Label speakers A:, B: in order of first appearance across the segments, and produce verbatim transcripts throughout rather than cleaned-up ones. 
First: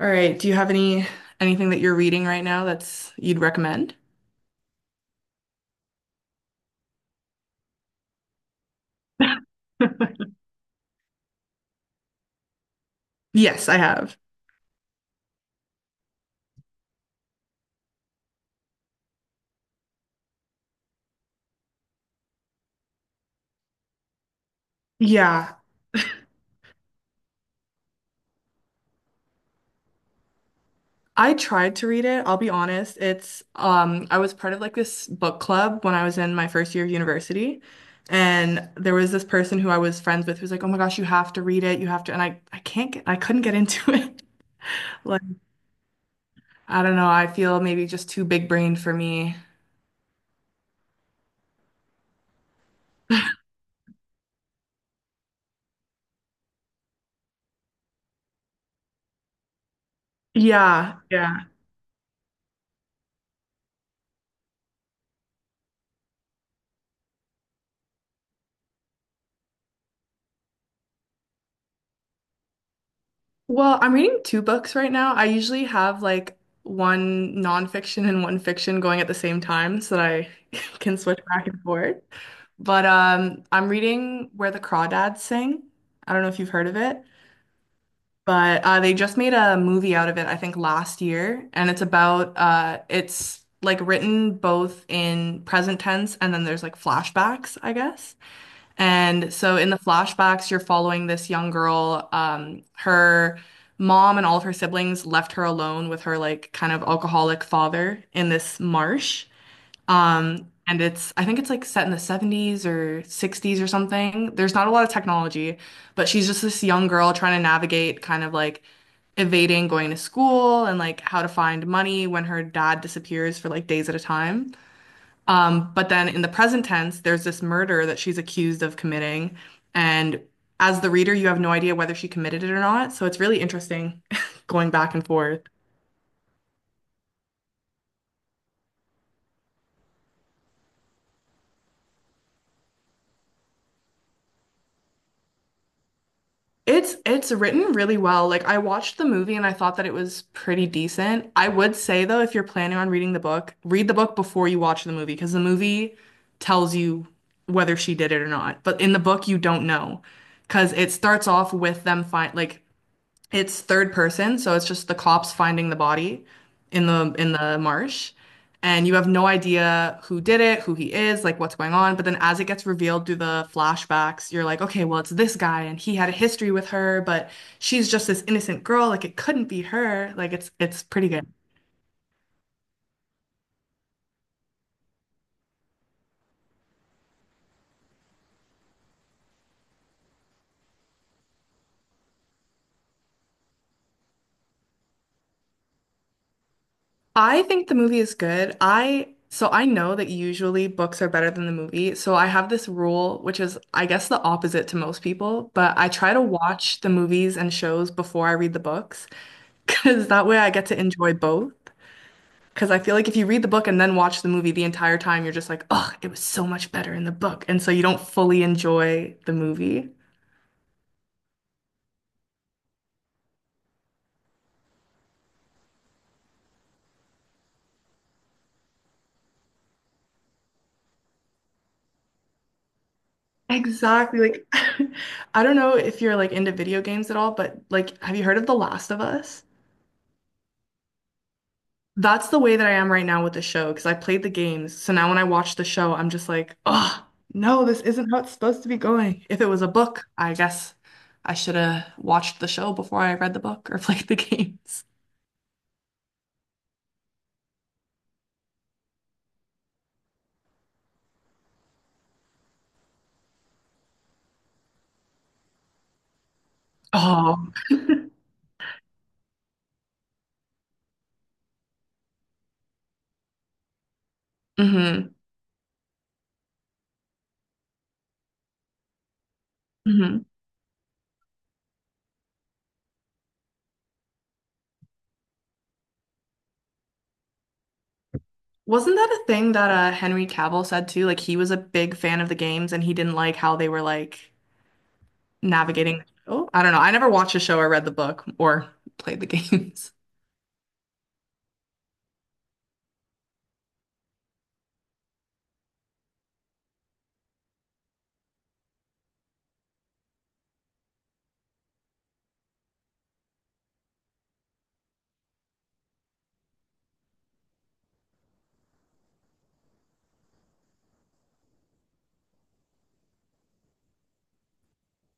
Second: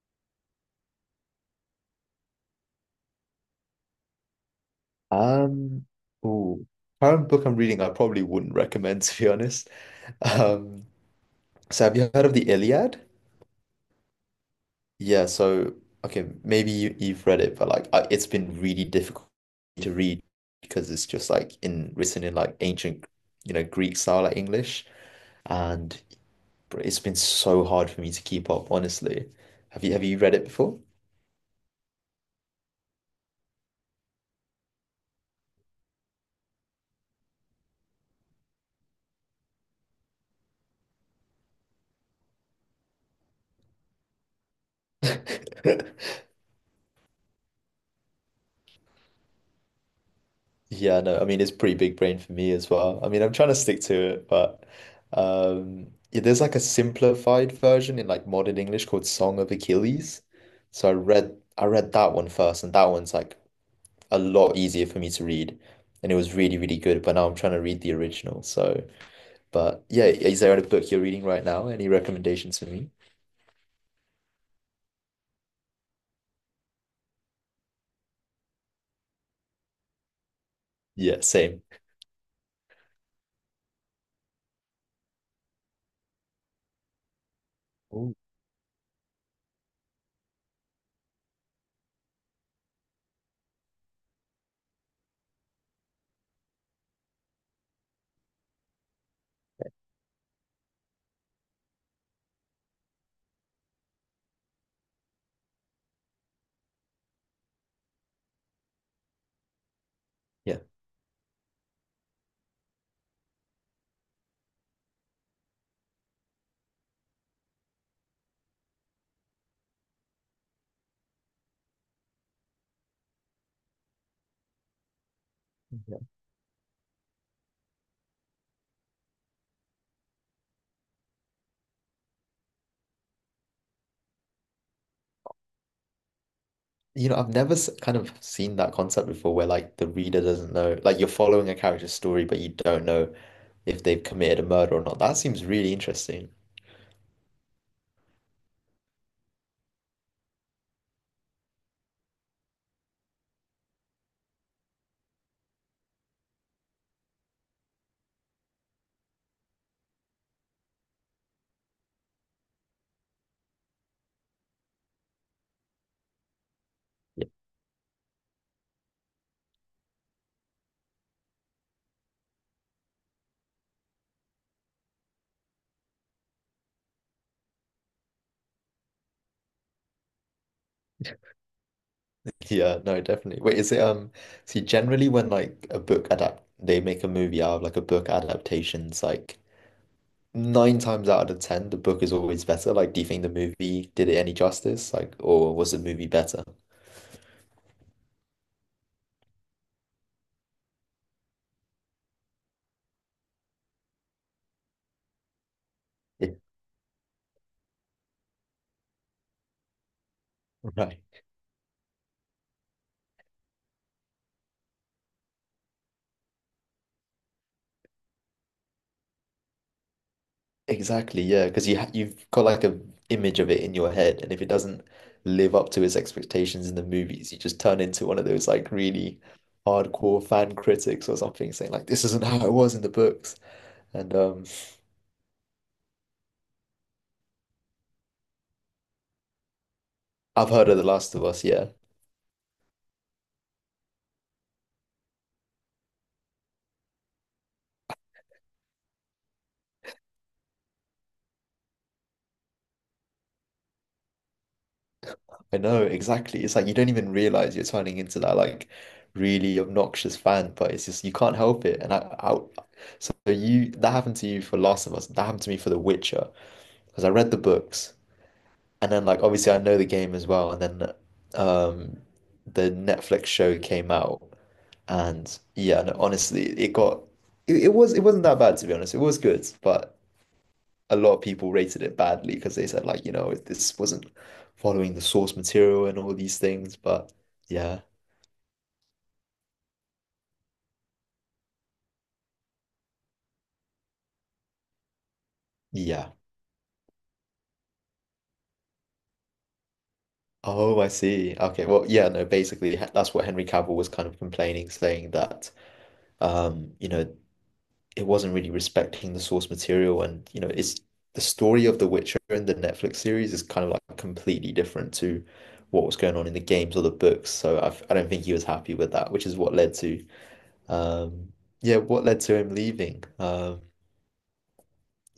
A: All right. Do you have any anything that you're reading right now that's you'd recommend?
B: Um, ooh, Current book I'm reading, I probably wouldn't recommend to be honest. Um, so have you heard of the Iliad?
A: Yes, I have.
B: Yeah, so okay, maybe you, you've read it, but like I, it's been really difficult to read because it's just like in written in like ancient, you know, Greek style like English,
A: Yeah,
B: and br- it's been so hard for me to keep up, honestly. Have you have you read it before?
A: I tried to read it. I'll be honest. It's um I was part of like this book club when I was in my first year of university. And there was this person who I was friends with who's like, "Oh my gosh, you have to read it. You have to." And I I can't get I couldn't get into it. Like, I don't know. I feel maybe just too big brained for me.
B: Yeah, no, I mean it's pretty big brain for me as well. I mean I'm trying to stick to it, but um yeah, there's like a simplified version in like modern English called Song of Achilles. So I
A: Yeah,
B: read
A: yeah.
B: I read that one first and that one's like a lot easier for me to read. And it was really, really good, but now I'm trying to read the original. So, but yeah, is there a book you're reading right now? Any recommendations for me?
A: Well, I'm reading two books right now. I usually have like one nonfiction and one fiction going at the same time so that I can switch
B: Yeah,
A: back and
B: same.
A: forth. But um, I'm reading Where the Crawdads Sing. I don't know if you've heard of it,
B: Oh,
A: but uh, they just made a movie out of it, I think, last year. And it's about uh, it's like written both in present tense and then there's like flashbacks, I guess. And so in the flashbacks, you're following this young girl. Um, her mom and all of her siblings left her alone with her like kind of alcoholic father in this marsh. Um,
B: yeah.
A: and it's I think it's like set in the seventies or sixties or something. There's not a lot of technology, but she's just this young girl trying to navigate kind of like evading going to school and like how to find money when her dad disappears for like days at a time. Um, but then in the present tense, there's this murder that she's accused of committing. And as the reader, you have no idea whether she committed it or not. So it's really interesting going back and forth.
B: You know, I've never s- kind of seen that concept before where like the reader doesn't know, like you're following a character's story, but you don't know if they've committed a murder or not. That seems really interesting.
A: It's it's written really well. Like I watched the movie and I thought that it was pretty decent. I would say though, if you're planning on reading the book, read the book before you watch the movie because the movie tells you whether she did it or not. But in the book, you don't know because it starts off with them find like It's third person, so it's just the cops finding the body in the
B: Yeah.
A: in the marsh, and you have no idea who did it, who he is, like what's going on. But then as it gets revealed through the flashbacks, you're like, okay, well, it's this guy, and he had a history with her, but she's just this innocent girl, like it couldn't be her. Like it's it's pretty good.
B: Yeah, no, definitely. Wait, is it, um see, generally when like a book adapt they make a movie out of like a book adaptations like nine times out of ten the book is always better. Like do you think the movie did it any justice? Like or was the movie better?
A: I think the movie is good. I So I know that usually books are better than the movie. So I have this rule, which is I guess the opposite to most people, but I try to
B: Yeah.
A: watch the movies and shows before I read the books because that way I get to enjoy
B: Right.
A: both. Because I feel like if you read the book and then watch the movie the entire time, you're just like, oh, it was so much better in the book. And so you don't fully enjoy the movie.
B: Exactly, yeah, because you ha you've got like a image of it in your head and if it doesn't live up to its expectations in the movies, you just turn into one of those like really hardcore fan critics or something saying like this isn't how it was in the books. And
A: Exactly.
B: um
A: Like, I don't know if you're like into video games at all, but like, have you heard of The Last of Us?
B: I've heard of The Last of Us, yeah.
A: That's the way that I am right now with the show because I played the games. So now when I watch the show, I'm just like, oh, no, this isn't how it's supposed to be going. If it was a book, I guess I should have watched the show before I read the book or played the games.
B: I know exactly. It's like you don't even realize you're turning into that like really obnoxious fan, but it's just you can't help it. And I, I so you that happened to you for Last of Us. That happened to me for The Witcher because I read the
A: Oh.
B: books and then like obviously I know the game as well. And then um the Netflix show came out
A: Hmm,
B: and yeah, no, honestly, it got it, it was it wasn't that bad to be honest. It was good, but
A: hmm.
B: a lot of people rated it badly because they said like, you know, this wasn't following the source material and all these things. But yeah,
A: Wasn't that a thing that uh, Henry Cavill said too? Like he was a big fan of the games and he didn't like how they were like navigating the
B: yeah.
A: show. I don't know. I never watched the show or read the book or played the games.
B: Oh, I see. Okay, well, yeah, no, basically h- that's what Henry Cavill was kind of complaining, saying that um, you know, it wasn't really respecting the source material and, you know, it's the story of The Witcher and the Netflix series is kind of like completely different to what was going on in the games or the books. So I've, I don't think he was happy with that, which is what led to um, yeah, what led to him leaving? Um,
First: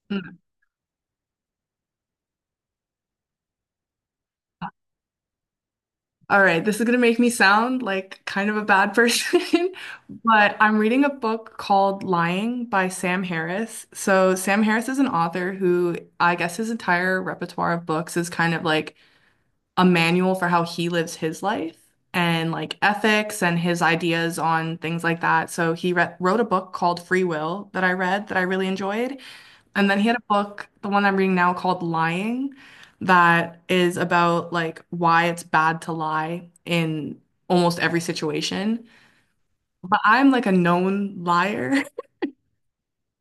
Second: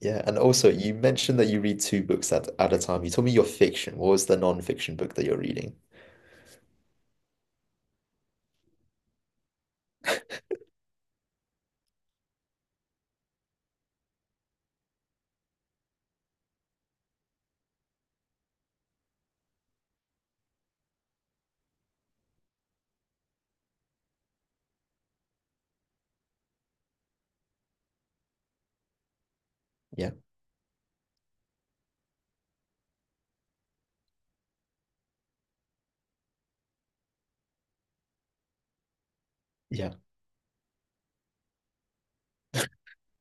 B: Yeah, and also you mentioned that you read two books at, at a time. You told me your fiction. What was the non-fiction book that you're reading?
A: All right, this is going to make me sound like kind of a bad person, but I'm reading a book called Lying by Sam Harris. So, Sam Harris is an author who I guess his entire repertoire of books is kind of like a manual for how he lives his life and like ethics and his ideas on things like that. So, he re wrote a book called Free Will that I read that I really enjoyed. And then he
B: Yeah,
A: had a book, the one I'm reading now called Lying, that is about like why it's bad to lie in almost every situation.
B: yeah.
A: But I'm like a known liar.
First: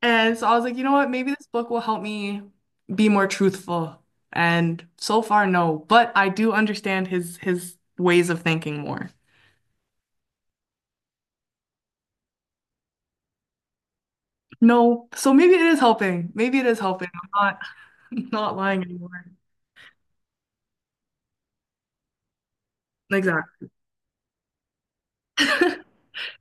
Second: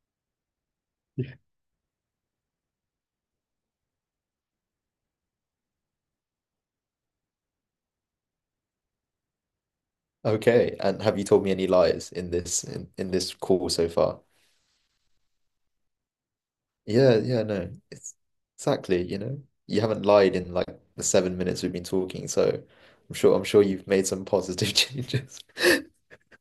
A: And so I was like, you know what? Maybe
B: Yeah.
A: this book will help me be more truthful. And so far, no. But I do understand his his ways of thinking more.
B: Okay, and have you told me any lies in this in, in this call so far?
A: No. So maybe it is helping. Maybe it is helping.
B: Yeah,
A: I'm
B: yeah,
A: not
B: no. It's
A: not lying
B: exactly,
A: anymore.
B: you know. You haven't lied in like the seven minutes we've been talking, so I'm sure I'm
A: Exactly.
B: sure you've made some positive changes.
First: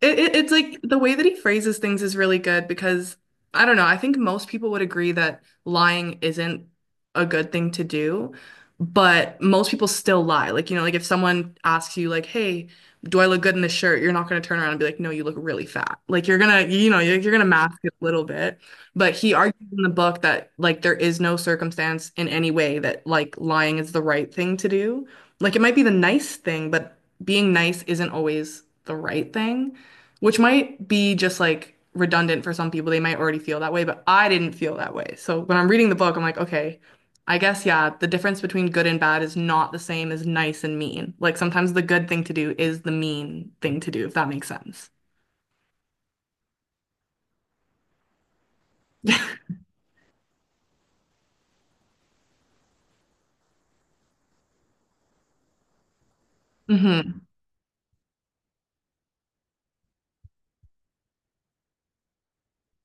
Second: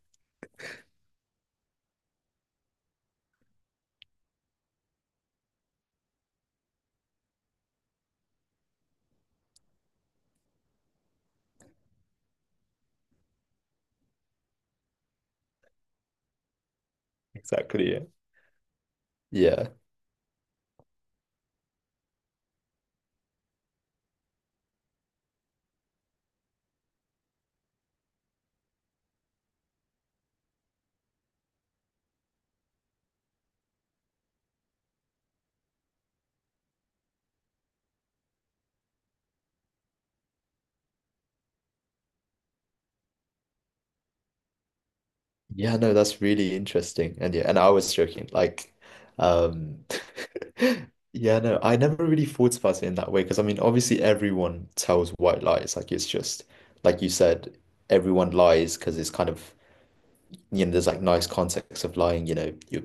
A: It, it, it's like the way that he phrases things is really good because I don't know. I think most people would agree that lying isn't a good thing to do, but most people still lie. Like, you know, like if someone asks you, like, hey, do I look good in this shirt? You're not going to turn around and be like, no, you look really fat. Like, you're going to, you know, you're, you're going to mask
B: Exactly.
A: it
B: Yeah.
A: a little bit. But he argues
B: Yeah.
A: in the book that, like, there is no circumstance in any way that, like, lying is the right thing to do. Like, it might be the nice thing, but being nice isn't always the right thing, which might be just like redundant for some people. They might already feel that way, but I didn't feel that way. So when I'm reading the book, I'm like, okay, I guess, yeah, the difference between good and bad is not the same as nice and mean. Like sometimes the good thing to do is the mean thing to do, if that makes sense.
B: Yeah, no, that's really interesting. And yeah, and I was joking. Like, um, yeah, no, I never really thought about it in that way. Because I mean, obviously everyone tells white lies. Like it's just like you
A: Hmm.
B: said, everyone lies because it's kind of, you know, there's like nice context of lying, you know, you're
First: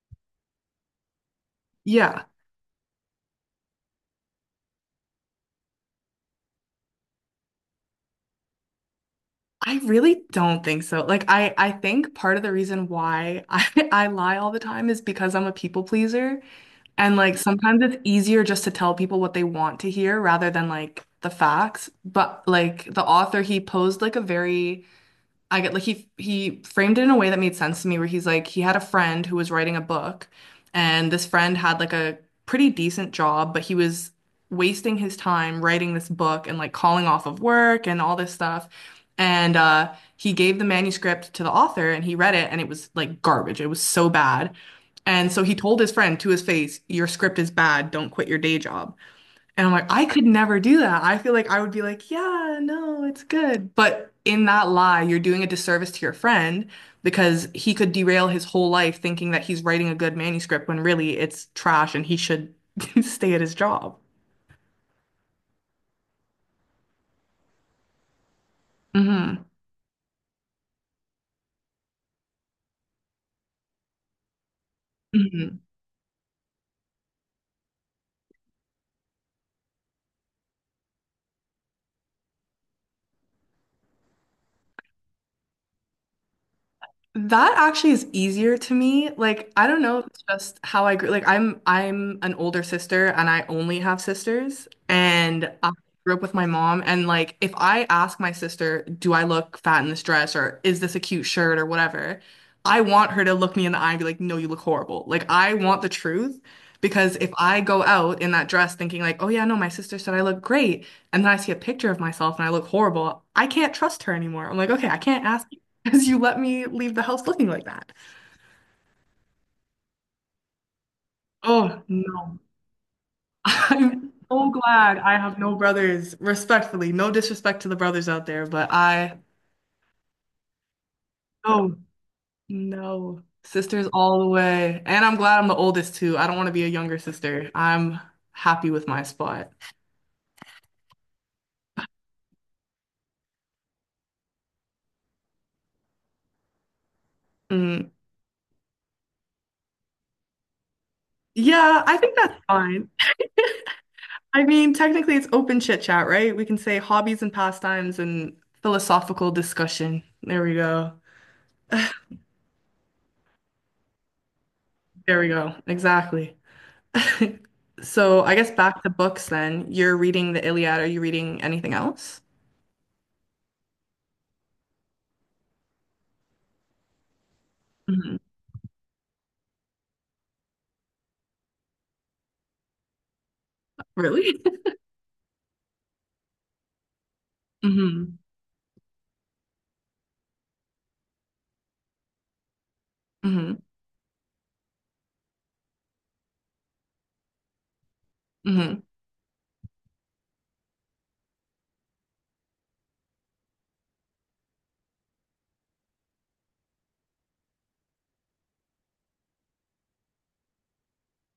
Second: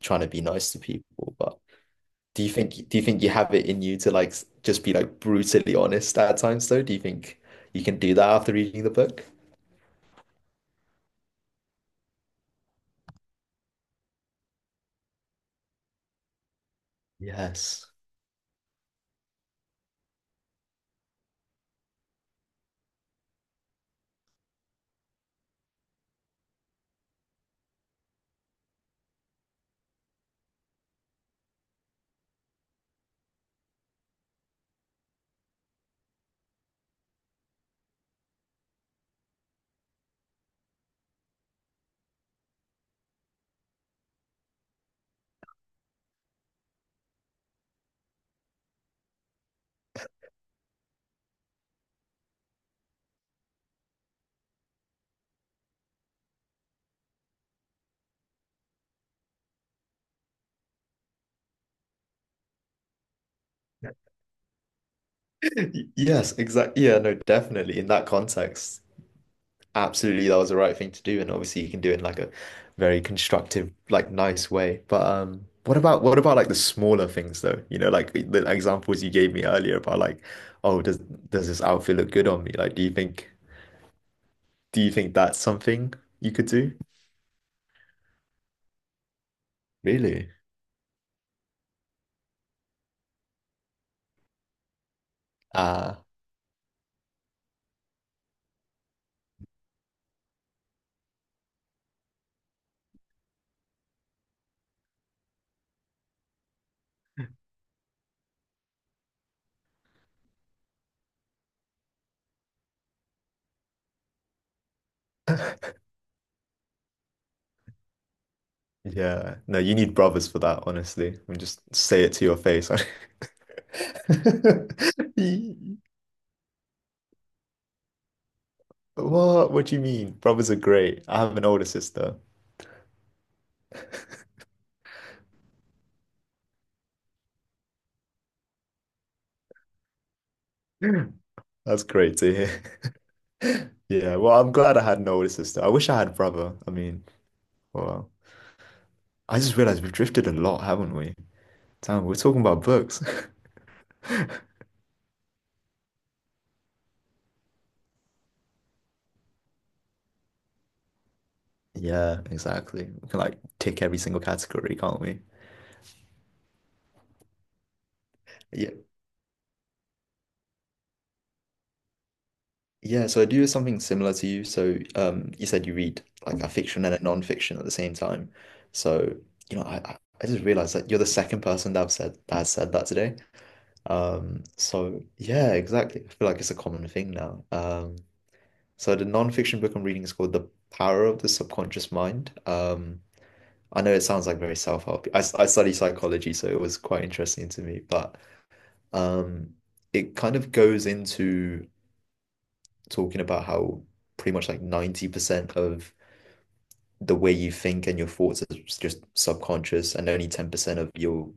B: trying to be nice to people. But
A: Yeah.
B: do you think do you think you have it in you to like s- just be like brutally honest at times though? Do you think you can do that after reading the book?
A: I really don't think so. Like I I think part of the reason why I I lie all the time is because I'm a people pleaser. And like sometimes
B: Yes.
A: it's easier just to tell people what they want to hear rather than like the facts. But like the author, he posed like a very I get like he he framed it in a way that made sense to me where he's like he had a friend who was writing a book and this friend had like a pretty decent job but he was wasting his time writing this book and like calling off of work and all this stuff and uh he gave the manuscript to the author and he read it and it was like garbage, it was so bad, and so he told his friend to his face, your script is bad, don't quit your day job. And I'm like, I could never do that. I feel like I would be like, yeah, no, it's good. But in that lie, you're doing a disservice to your friend because he could derail his whole life thinking that he's writing a good manuscript when really it's trash and he should stay at his job.
B: Y- Yes, exactly. Yeah, no, definitely. In that context,
A: Hmm.
B: absolutely, that was the right thing to do. And obviously, you can do it in like a very constructive, like nice way. But um, what about what about like the smaller things though? You know, like the examples you gave me earlier about like, oh, does does this outfit look good on me? Like, do you think do you think that's something you could do?
A: That actually is easier to me. Like, I don't know, it's
B: Really?
A: just how I grew. Like, I'm I'm an older sister and I only have sisters and I
B: Ah,
A: grew up with my mom and like if I ask my sister, "Do I look fat in this dress or is this a cute shirt or whatever?" I want her to look me in the eye and be like, "No, you look horrible." Like, I want the truth because if I go out in that dress thinking like, "Oh yeah, no, my sister said I look great," and then I see a picture of myself and I look horrible, I can't trust her anymore. I'm like, "Okay, I can't ask because you let me leave the house looking like that."
B: yeah. No, you need brothers for that, honestly. And just
A: Oh
B: say it to your
A: no.
B: face.
A: I'm so glad I have no brothers. Respectfully, no disrespect to the brothers out there, but I
B: What? What do you mean? Brothers are great. I have an older
A: oh
B: sister.
A: no. Sisters all the way. And I'm glad I'm the oldest too. I don't want to be a younger sister. I'm happy with my spot.
B: That's great to hear. Yeah, well, I'm glad I had an older sister. I wish I had a brother. I mean,
A: Mm.
B: well, I just realized we've drifted a lot, haven't we?
A: Yeah, I
B: Damn, we're
A: think that's
B: talking about
A: fine.
B: books.
A: I mean, technically it's open chit chat, right? We can say hobbies and pastimes and philosophical discussion. There we go.
B: Yeah, exactly. We can like tick every single category, can't
A: There
B: we?
A: we go. Exactly. So I guess
B: Yeah.
A: back to books then. You're reading the Iliad. Are you reading anything else?
B: Yeah, so I do something similar to you. So, um, you said you read like a fiction and a non-fiction at the same
A: Hmm.
B: time. So, you know, I I I just realized that you're the second person that I've said that has said that today.
A: Really?
B: Um, so yeah, exactly. I feel like it's a common thing now. Um,
A: Hmm,
B: so the non-fiction book I'm reading is called The Power of the Subconscious Mind. Um,
A: hmm,
B: I know it sounds like very self-help. I, I study psychology, so it was quite interesting to me, but
A: hmm,
B: um, it kind of goes into talking about how pretty much like ninety percent of the way you think and your thoughts is just subconscious, and only ten percent of your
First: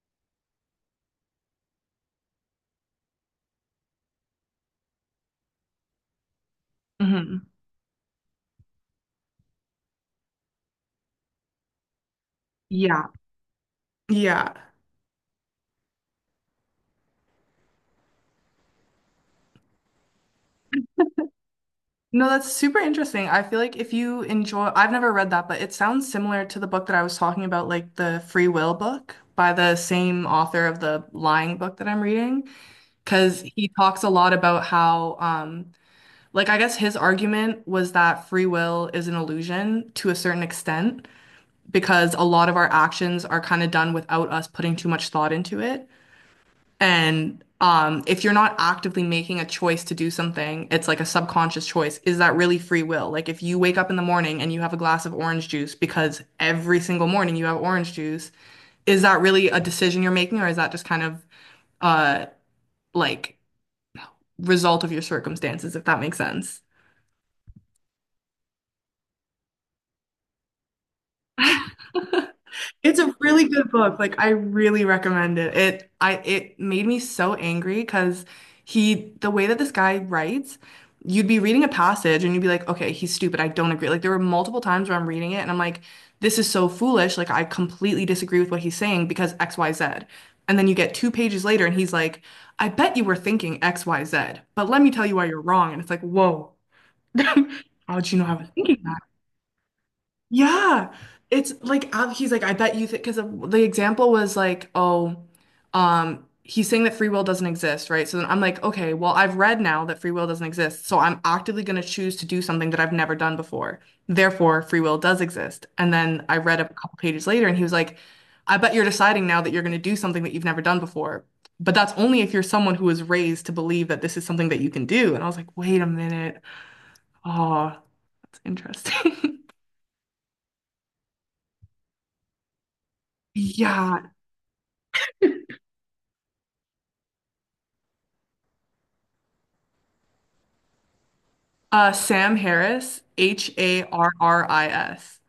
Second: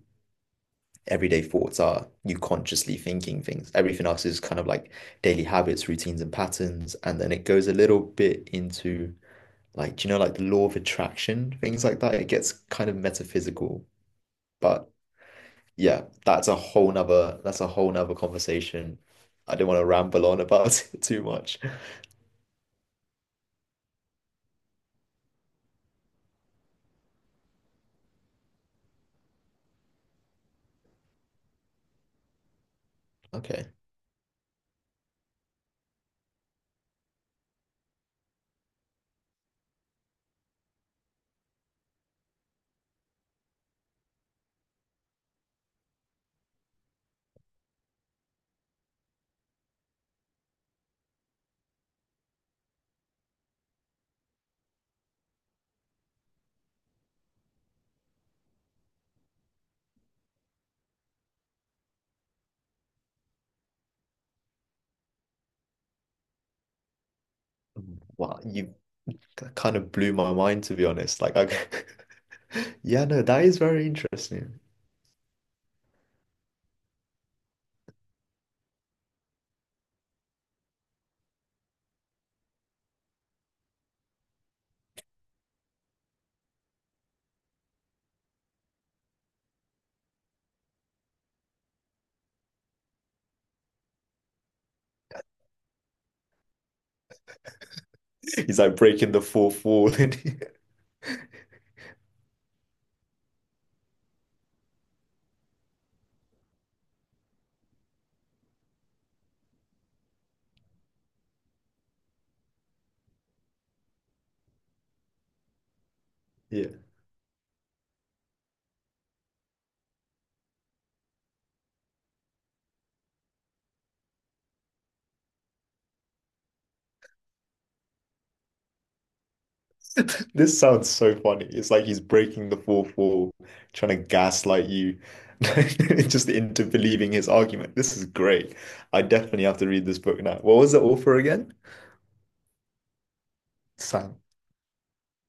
B: everyday thoughts are you consciously thinking things. Everything else is kind of like daily habits, routines, and patterns. And then it
A: hmm.
B: goes a little bit into like, you know, like the law of attraction, things like that. It gets kind of
A: Yeah.
B: metaphysical.
A: Yeah.
B: But yeah, that's a whole nother that's a whole nother conversation. I don't want to ramble on about it too much.
A: No, that's super interesting. I feel like if you enjoy, I've never read that, but it sounds similar to the book that I was talking about, like the Free Will book by the same author of the Lying book that I'm reading, because
B: Okay.
A: he talks a lot about how, um, like, I guess his argument was that free will is an illusion to a certain extent, because a lot of our actions are kind of done without us putting too much thought into it. And um, if you're not actively making a choice to do something, it's like a subconscious choice. Is that really free will? Like if you wake up in the morning and you have a glass of orange juice because every single morning you have orange juice, is that really a decision you're making, or is that just kind of uh like result of your circumstances, if that makes sense?
B: Wow, you kind of blew my mind to be honest. Like I
A: It's
B: Yeah,
A: a
B: no, that
A: really
B: is
A: good
B: very
A: book. Like I
B: interesting.
A: really recommend it. It I it made me so angry because he, the way that this guy writes, you'd be reading a passage and you'd be like, okay, he's stupid. I don't agree. Like there were multiple times where I'm reading it and I'm like, this is so foolish. Like I completely disagree with what he's saying because X, Y, Z. And then you get two pages later and he's like, I bet you were thinking X, Y, Z, but let me tell you why you're wrong. And it's like, whoa, how'd you know I was
B: He's like
A: thinking,
B: breaking the fourth wall. and-
A: yeah. It's like uh, he's like, I bet you think, because the example was like, oh, um, he's saying that free will doesn't exist, right? So then I'm like, okay, well, I've read now that free will doesn't exist, so I'm actively going to choose to do something that I've never done before. Therefore, free will does exist. And then I read a
B: Yeah.
A: couple pages later, and he was like, I bet you're deciding now that you're going to do something that you've never done before. But that's only if you're someone who was raised to believe that this is something that you can do. And I was like, wait a minute. Oh, that's interesting.
B: This sounds so funny. It's like he's breaking the fourth wall, trying to
A: Yeah.
B: gaslight you, just into believing his argument. This is great. I definitely have to read this book now. What was the author again?
A: Uh, Sam Harris, H A R
B: Sam.
A: R I S.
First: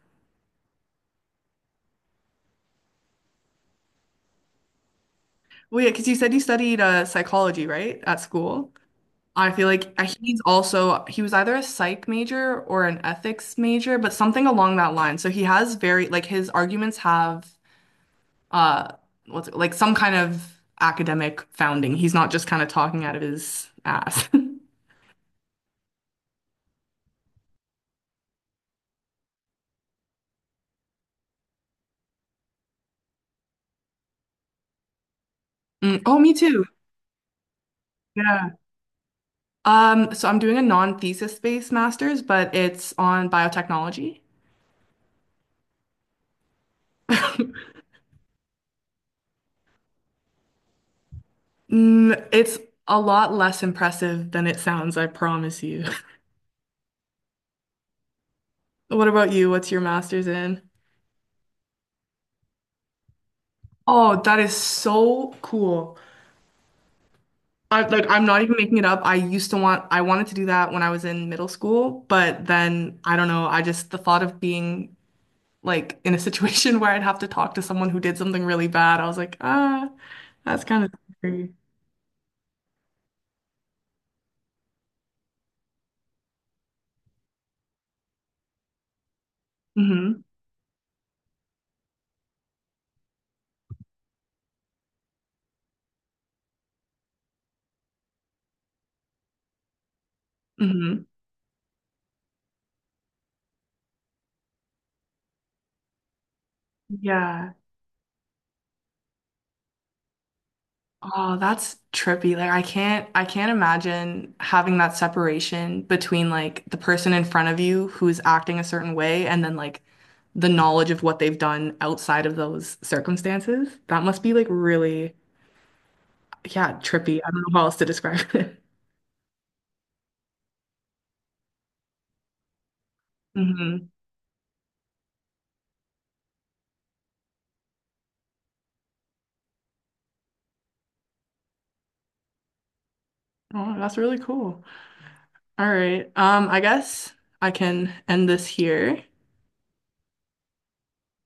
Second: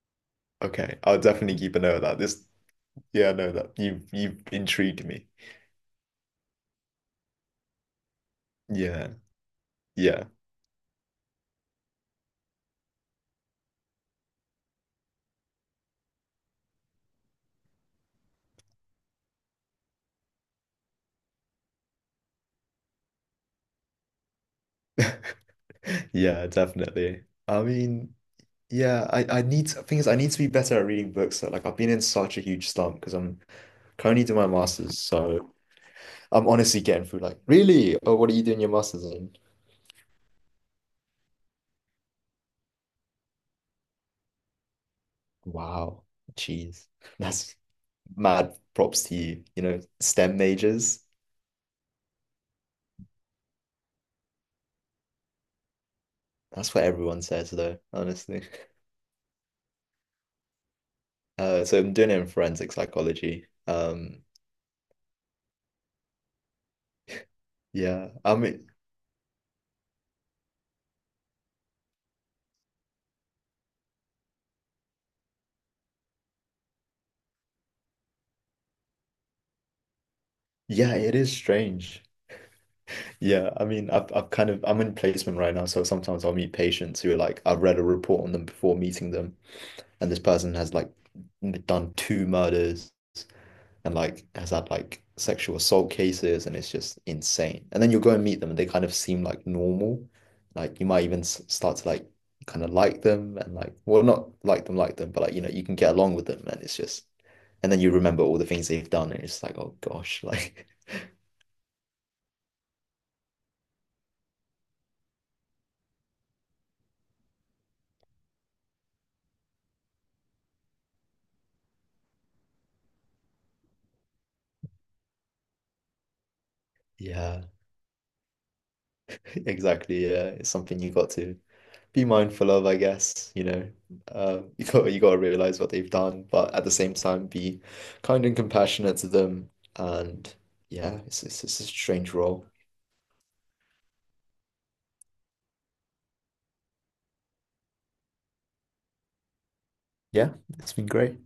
B: Okay, I'll definitely keep a note of that. This, yeah, I know that you've you've intrigued me.
A: Well, yeah, because you said you studied uh, psychology, right, at school.
B: Yeah,
A: I feel like uh,
B: yeah,
A: he's also, he was either a psych major or an ethics major, but something along that line. So he has very like, his arguments have uh what's it, like some kind of academic founding. He's not just kind of talking out of his ass.
B: yeah, definitely. I mean, yeah, I I need to, thing is I need to be better at reading books. So, like I've been in such a huge slump because I'm currently doing my master's, so.
A: Mm, oh, me
B: I'm
A: too.
B: honestly getting through like, really? Oh, what are you
A: Yeah.
B: doing your master's in?
A: Um, so I'm doing a non-thesis based master's, but it's on biotechnology.
B: Wow, jeez. That's mad props to you. You know, STEM majors.
A: Mm, it's a lot less impressive than it sounds, I promise you.
B: That's what everyone says though, honestly.
A: What about you? What's your master's in?
B: Uh, so I'm doing it in forensic psychology.
A: Oh,
B: Um,
A: that is so cool. I like
B: yeah,
A: I'm
B: I
A: not even
B: mean,
A: making it up. I used to want I wanted to do that when I was in middle school, but then I don't know, I just the thought of being like in a situation where I'd have to talk to someone who did something really bad, I was like, ah, that's kind of
B: yeah, it is
A: scary.
B: strange. Yeah, I mean, I've, I've kind of, I'm in placement right now, so sometimes I'll meet patients who are like, I've read a report on them before meeting them, and this
A: Mm-hmm.
B: person has like done two murders and like has had like sexual assault cases and it's just insane. And then you'll go and meet them and they kind of seem like normal. Like you
A: Mm-hmm.
B: might even s- start to like kind of like them and like well not like them like them but like you know you can get along with them and it's just
A: Yeah.
B: and then you remember all the things they've done and it's like oh gosh like
A: Oh, that's trippy. Like I can't I can't imagine having that separation between like the person in front of you who's acting a certain way and then like the knowledge of what they've done outside of those circumstances. That must be like really, yeah, trippy. I don't
B: yeah,
A: know how else to describe it.
B: exactly, yeah, it's something you got to be mindful of, I guess, you know,
A: Hmm.
B: uh, you got you got to realize what they've done, but at the same time, be kind and compassionate to them. And yeah, it's it's, it's a strange role.
A: Oh, that's really cool. All right. Um, I guess I can end this here.
B: Yeah, it's been great.